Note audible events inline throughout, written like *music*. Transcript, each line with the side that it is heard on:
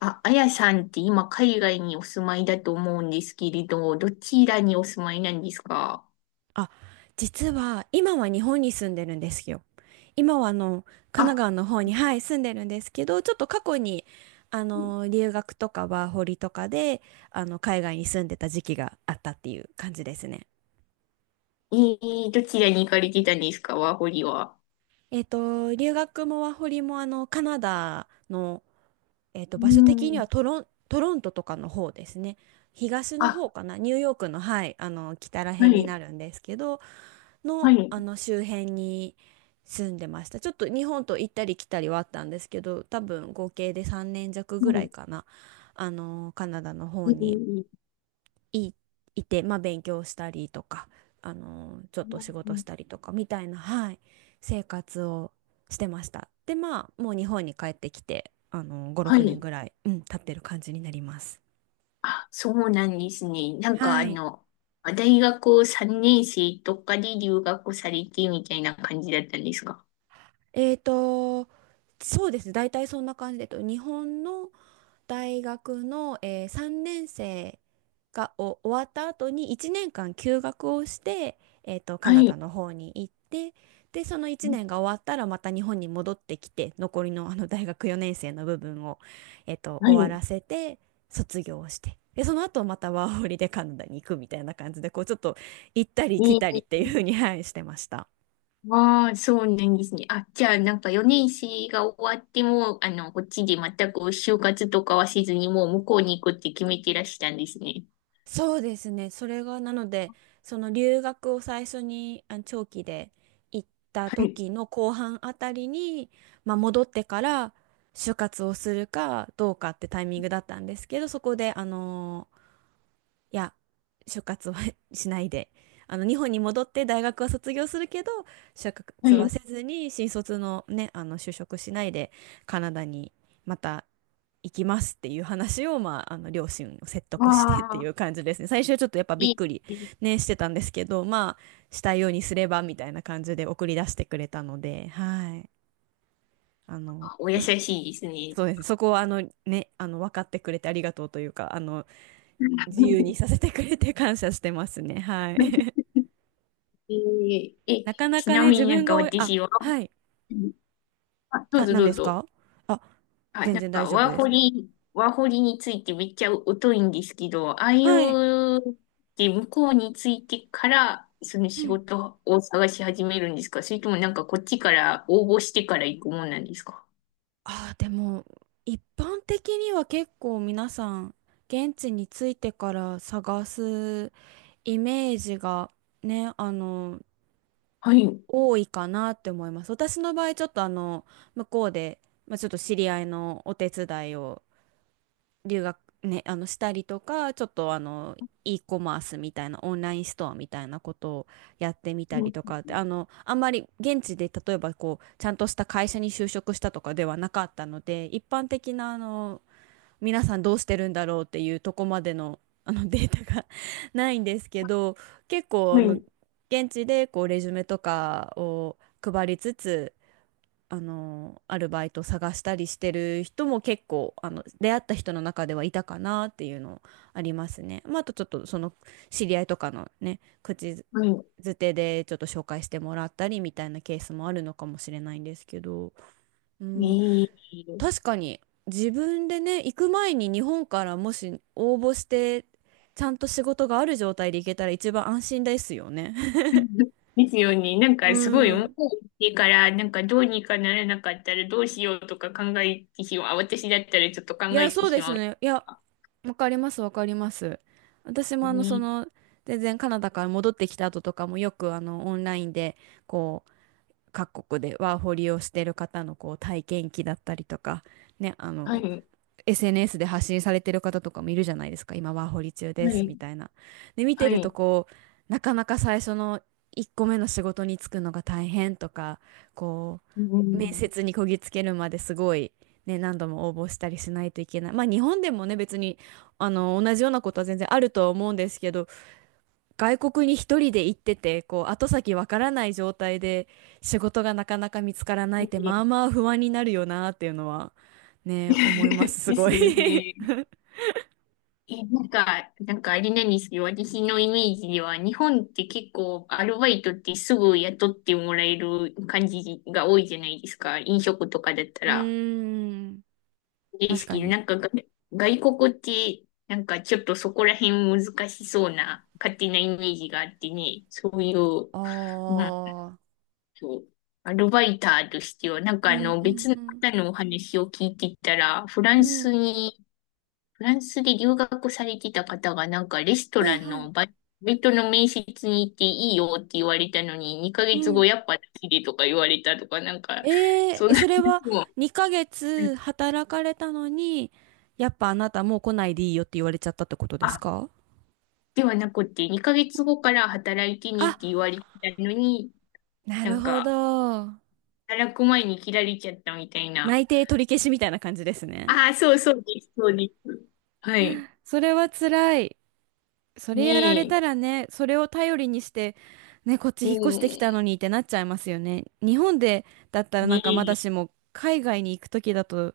left: あ、あやさんって今海外にお住まいだと思うんですけれど、どちらにお住まいなんですか？
right: あ、実は今は日本に住んでるんですよ。今は神奈
left: あ。
right: 川の方に、はい、住んでるんですけど、ちょっと過去に留学とかワーホリとかで海外に住んでた時期があったっていう感じですね。
left: どちらに行かれてたんですかワーホリは？
right: 留学もワーホリもカナダの、
left: う
right: 場所的に
left: ん。
right: はトロントとかの方ですね。東の
left: あ、
right: 方かな、ニューヨークの、はい、あの北ら
left: は
right: 辺に
left: い、
right: なるんですけど、
left: は
right: の、
left: い、
right: あの周辺に住んでました。ちょっと日本と行ったり来たりはあったんですけど、多分合計で3年弱ぐら
left: は
right: いかな、あのカナダの
left: い、
right: 方
left: え
right: に
left: ー、
right: い、いて、まあ、勉強したりとか、あのちょっ
left: う
right: と仕事し
left: ん、
right: たりとかみたいな、はい、生活をしてました。で、まあ、もう日本に帰ってきて、あの5、
left: は
right: 6年
left: い。
right: ぐらい、うん、経ってる感じになります。
left: あ、そうなんですね。なんか
right: はい。
left: 大学3年生とかで留学されてみたいな感じだったんですか？
right: えーと、そうですね。大体そんな感じで、日本の大学の、3年生が終わった後に1年間休学をして、カ
left: は
right: ナダ
left: い、
right: の方に行って、で、その1年が終わったらまた日本に戻ってきて、残りのあの大学4年生の部分を、
left: は
right: 終わ
left: い。
right: らせて、卒業をして。で、その後またワーホリでカナダに行くみたいな感じで、こうちょっと行ったり
left: え
right: 来たりっ
left: ー
right: ていうふうに、はい、してました。
left: ああ、そうなんですね。あ、じゃあ、なんか4年生が終わっても、こっちで全く就活とかはせずに、もう向こうに行くって決めてらしたんですね。
right: そうですね。それが、なので、その留学を最初に長期で行った
left: はい。
right: 時の後半あたりに、まあ、戻ってから就活をするかどうかってタイミングだったんですけど、そこで、いや、就活は *laughs* しないで、あの、日本に戻って大学は卒業するけど、就
left: は
right: 活は
left: い。
right: せずに、新卒のね、あの、就職しないで、カナダにまた行きますっていう話を、まあ、あの両親を説
left: わ
right: 得してってい
left: あ、
right: う感じですね。最初はちょっとやっぱび
left: い
right: っくり、
left: い。
right: ね、してたんですけど、まあしたいようにすればみたいな感じで送り出してくれたので、はい、あの、
left: お優
right: まあ
left: しいですね。
right: そうですね。そこはあの、ね、あの分かってくれてありがとうというか、あの自由
left: *laughs*
right: にさせてくれて感謝してますね。はい。
left: えー
right: *laughs*
left: え、
right: なかな
left: ち
right: か
left: な
right: ね、
left: み
right: 自
left: にな
right: 分
left: んか
right: があ、
left: 私は、
right: はい。
left: あ、どう
right: あ、
left: ぞ
right: 何
left: ど
right: で
left: う
right: す
left: ぞ。
right: か？あ、
left: あ、
right: 全
left: なん
right: 然大
left: か、
right: 丈夫
left: ワー
right: で
left: ホ
right: す。
left: リ、ワーホリについてめっちゃ疎いんですけど、ああい
right: はい。
left: うで向こうについてから、その
right: う
left: 仕
right: ん。
left: 事を探し始めるんですか、それともなんかこっちから応募してから行くもんなんですか？
right: ああ、でも、一般的には結構皆さん、現地に着いてから探すイメージがね、あの、
left: はい。
right: 多いかなって思います。私の場合、ちょっとあの、向こうで、まあ、ちょっと知り合いのお手伝いを留学ね、あのしたりとか、ちょっとあの、e コマースみたいなオンラインストアみたいなことをやってみた
left: う
right: り
left: ん、
right: とかって、あのあんまり現地で例えばこうちゃんとした会社に就職したとかではなかったので、一般的なあの皆さんどうしてるんだろうっていうとこまでの、あのデータが *laughs* ないんですけど、結構
left: は
right: あの
left: い。
right: 現地でこうレジュメとかを配りつつ、あのアルバイト探したりしてる人も結構あの出会った人の中ではいたかなっていうのありますね。まあ、あとちょっとその知り合いとかのね、口
left: はい。
right: づてでちょっと紹介してもらったりみたいなケースもあるのかもしれないんですけど、う
left: え
right: ん、
left: ー。
right: 確かに自分でね行く前に日本からもし応募してちゃんと仕事がある状態で行けたら一番安心ですよね。
left: *laughs* ですよね。なん
right: *laughs* う
left: かすごい向
right: ん。
left: こう行ってから、なんかどうにかならなかったらどうしようとか考えてしまう。あ、私だったらちょっと考
right: いや、
left: えて
right: そう
left: し
right: です
left: まう。
right: ね。いや、わかります、わかります。私もあの、そ
left: ね。
right: の、全然カナダから戻ってきた後とかもよくあの、オンラインで、こう、各国でワーホリをしてる方のこう体験記だったりとか、ね、あ
left: は
right: の、
left: い。
right: SNS で発信されてる方とかもいるじゃないですか。今ワーホリ中
left: は
right: ですみ
left: い。
right: たいな。で、見
left: は
right: てると
left: い。
right: こう、なかなか最初の1個目の仕事に就くのが大変とか、こ
left: う
right: う、面
left: ん。
right: 接にこぎつけるまですごい、ね、何度も応募したりしないといけない。まあ日本でもね、別に、あの、同じようなことは全然あるとは思うんですけど、外国に一人で行ってて、こう、後先わからない状態で仕事がなかなか見つからないって、まあまあ不安になるよなっていうのは、ね、思います、
left: *laughs*
right: す
left: で
right: ご
left: す
right: い。
left: よ
right: *laughs* う
left: ね。え、なんか、あれなんですけど、私のイメージでは、日本って結構アルバイトってすぐ雇ってもらえる感じが多いじゃないですか。飲食とかだったら。
right: ーん、
left: で
right: 確
left: す
right: か
left: けど、な
right: に。
left: んかが外国って、なんかちょっとそこら辺難しそうな勝手なイメージがあってね、そういう、
right: あ
left: なん
right: あ、
left: と、アルバイターとしては、なんか
right: うんうん
left: 別の
right: うん。
left: 方のお話を聞いてたら、
right: うん、
left: フランスで留学されてた方がなんかレスト
right: は
left: ラ
right: い
left: ン
right: はい。
left: のバイトの面接に行っていいよって言われたのに、2
right: う
left: ヶ月後
right: ん。
left: やっぱ好きでとか言われたとか、なんか、
right: えー、
left: そん
right: え、
left: な
right: それは
left: 話も、
right: 2ヶ月働かれたのに、やっぱあなたもう来ないでいいよって言われちゃったってことです
left: あ、
right: か？
left: ではなくて、2ヶ月後から働いてねっ
right: あ、
left: て言われたのに、
right: な
left: な
right: る
left: ん
right: ほ
left: か、
right: ど。
left: 働く前に切られちゃったみたいな。
right: 内定取り消しみたいな感じですね。
left: ああ、そうそうです、そうです。はい。
right: それは辛い。そ
left: ね
right: れやられ
left: え、
right: たらね、それを頼りにして、ね、こっち
left: う
right: 引っ越してきた
left: ん、
right: のにってなっちゃいますよね。日本でだったら
left: ね
right: なんかまだ
left: え、
right: しも、海外に行くときだと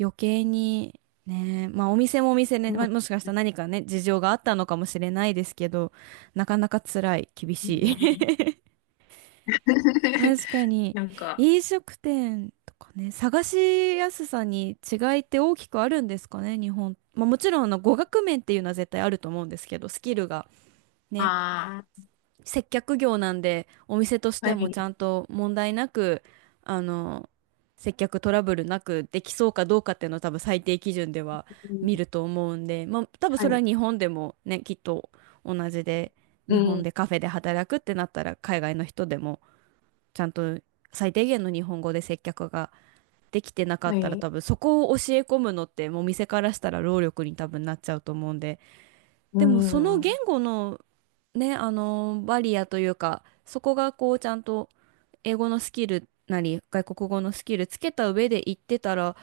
right: 余計に、ね、まあお店もお店ね、
left: う
right: まあ、
left: ん、
right: もしかしたら何かね、事情があったのかもしれないですけど、なかなか辛い、厳しい。
left: ね
right: *laughs*
left: え。*laughs*
right: 確かに、
left: なんか、
right: 飲食店とかね、探しやすさに違いって大きくあるんですかね、日本。まあ、もちろんあの語学面っていうのは絶対あると思うんですけど、スキルがね、
left: あ
right: 接客業なんで、お店とし
left: あ、
right: て
left: は
right: もち
left: い。
right: ゃんと問題なく、あの、接客トラブルなくできそうかどうかっていうのは多分最低基準では
left: う
right: 見
left: ん、
right: ると思うんで、まあ、多分
left: は
right: それは
left: い。
right: 日本でもね、きっと同じで、
left: う
right: 日本
left: ん、
right: でカフェで働くってなったら海外の人でも。ちゃんと最低限の日本語で接客ができてなか
left: は
right: ったら
left: い。
right: 多分そこを教え込むのってもう店からしたら労力に多分なっちゃうと思うんで、
left: う
right: でもその言
left: ん、
right: 語のね、あのバリアというか、そこがこうちゃんと英語のスキルなり外国語のスキルつけた上で行ってたら、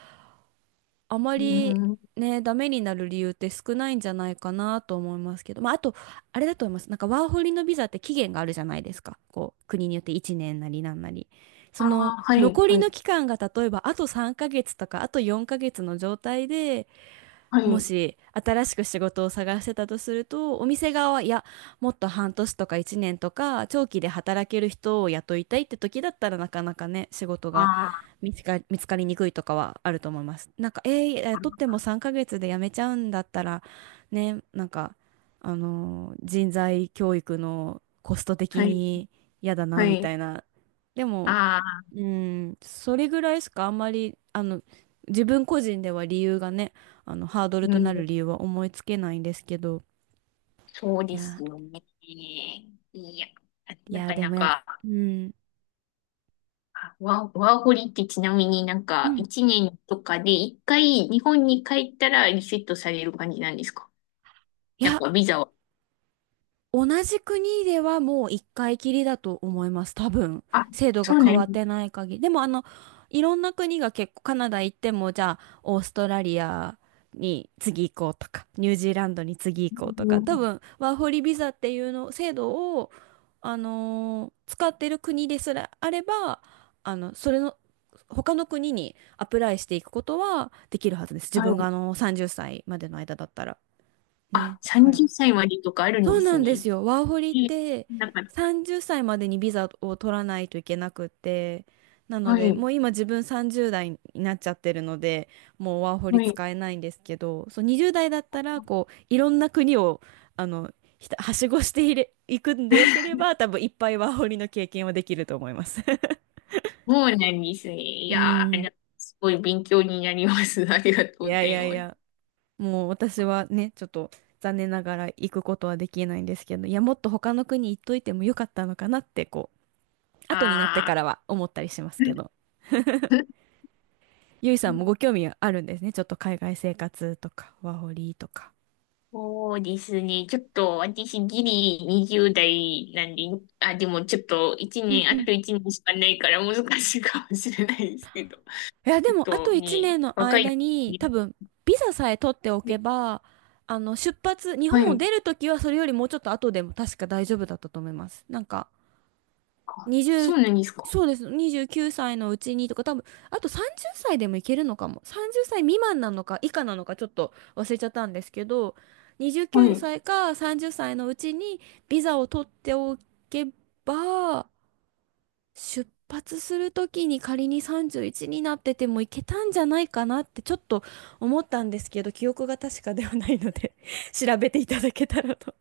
right: あま
left: う
right: り
left: ん。
right: ね、ダメになる理由って少ないんじゃないかなと思いますけど、まあ、あと、あれだと思います。なんかワーホリのビザって期限があるじゃないですか。こう、国によって1年なりなんなり。
left: あ
right: その
left: あ、はい、
right: 残り
left: はい、
right: の期間が例えばあと3ヶ月とかあと4ヶ月の状態で
left: は
right: も
left: い。
right: し新しく仕事を探してたとすると、お店側は、いや、もっと半年とか1年とか、長期で働ける人を雇いたいって時だったらなかなかね、仕事が
left: あ
right: 見つかりにくいとかはあると思います。なんか、えー、雇っ
left: あ、
right: ても3ヶ月で辞めちゃうんだったら、ね、なんか、あのー人材教育のコスト的
left: はい、
right: に嫌だな、
left: は
right: みた
left: い。
right: いな。でも、
left: ああ、
right: うん、それぐらいしかあんまり、あの、自分個人では理由がね、あの、ハードル
left: う
right: となる
left: ん、
right: 理由は思いつけないんですけど、
left: そう
right: い
left: です
right: や、
left: よね。いや、
right: い
left: な
right: や、
left: か
right: で
left: な
right: もやっ、
left: か、
right: うん、
left: ワーホリってちなみになん
right: う
left: か、
right: ん、
left: 一年とかで一回日本に帰ったらリセットされる感じなんですか、
right: い
left: なん
right: や、
left: かビザは？
right: 同じ国ではもう一回きりだと思います。多分。
left: あ、
right: 制度
left: そ
right: が
left: うな
right: 変わ
left: ん
right: っ
left: で
right: て
left: す。
right: ない限り。でもあの、いろんな国が結構カナダ行っても、じゃあ、オーストラリアに次行こうとか、ニュージーランドに次行こうと
left: う
right: か、多
left: ん、
right: 分、ワーホリビザっていうの、制度を、あのー使ってる国ですらあれば、あの、それの、他の国にアプライしていくことはできるはずです。自
left: は
right: 分があ
left: い。
right: の、30歳までの間だったら。
left: あ、
right: ね。だから、
left: 30歳までとかあるん
right: そ
left: で
right: う
left: す
right: なんで
left: ね。
right: すよ。ワーホリっ
left: え、
right: て
left: なんか、
right: 30歳までにビザを取らないといけなくって、なの
left: は
right: で、
left: い。
right: もう今自分30代になっちゃってるので、もうワーホリ
left: はい。
right: 使えないんですけど、そう20代だったら、こう、いろんな国を、あの、ひたはしごしていれ、いくんでよけれ
left: *laughs*
right: ば、多分いっぱいワーホリの経験はできると思います。*laughs*
left: そうなんですね。い
right: う
left: やー、
right: ん。
left: すごい勉強になります。*laughs* ありがとう
right: *laughs* い
left: ご
right: や
left: ざ
right: い
left: い
right: やい
left: ます。
right: や、もう私はね、ちょっと残念ながら行くことはできないんですけど、いや、もっと他の国行っといてもよかったのかなって、こう、後になって
left: あ
right: からは思ったりしますけど、
left: ー、
right: ゆいさんもご興
left: *laughs*
right: 味あるんですね。ちょっと海外生活とか、ワーホリとか。
left: そうですね。ちょっと私ギリ20代なんで、あ、でもちょっと1
right: うん
left: 年、
right: う
left: あ
right: ん。い
left: と1年しかないから難しいかもしれないですけど。
right: や、
left: ち
right: で
left: ょっ
right: も、あと
left: と
right: 1年
left: ね、
right: の
left: 若い、
right: 間に、
left: ね。
right: 多分、ビザさえ取っておけば、あの、出発、日
left: は
right: 本を
left: い。
right: 出るときは、それよりもうちょっと後でも確か大丈夫だったと思います。なんか、
left: あ、そ
right: 20、
left: うなんですか。
right: そうです。29歳のうちにとか、多分、あと30歳でもいけるのかも。30歳未満なのか以下なのかちょっと忘れちゃったんですけど、29
left: はい。
right: 歳か30歳のうちにビザを取っておけば、出発するときに仮に31になっててもいけたんじゃないかなってちょっと思ったんですけど、記憶が確かではないので *laughs* 調べていただけたらと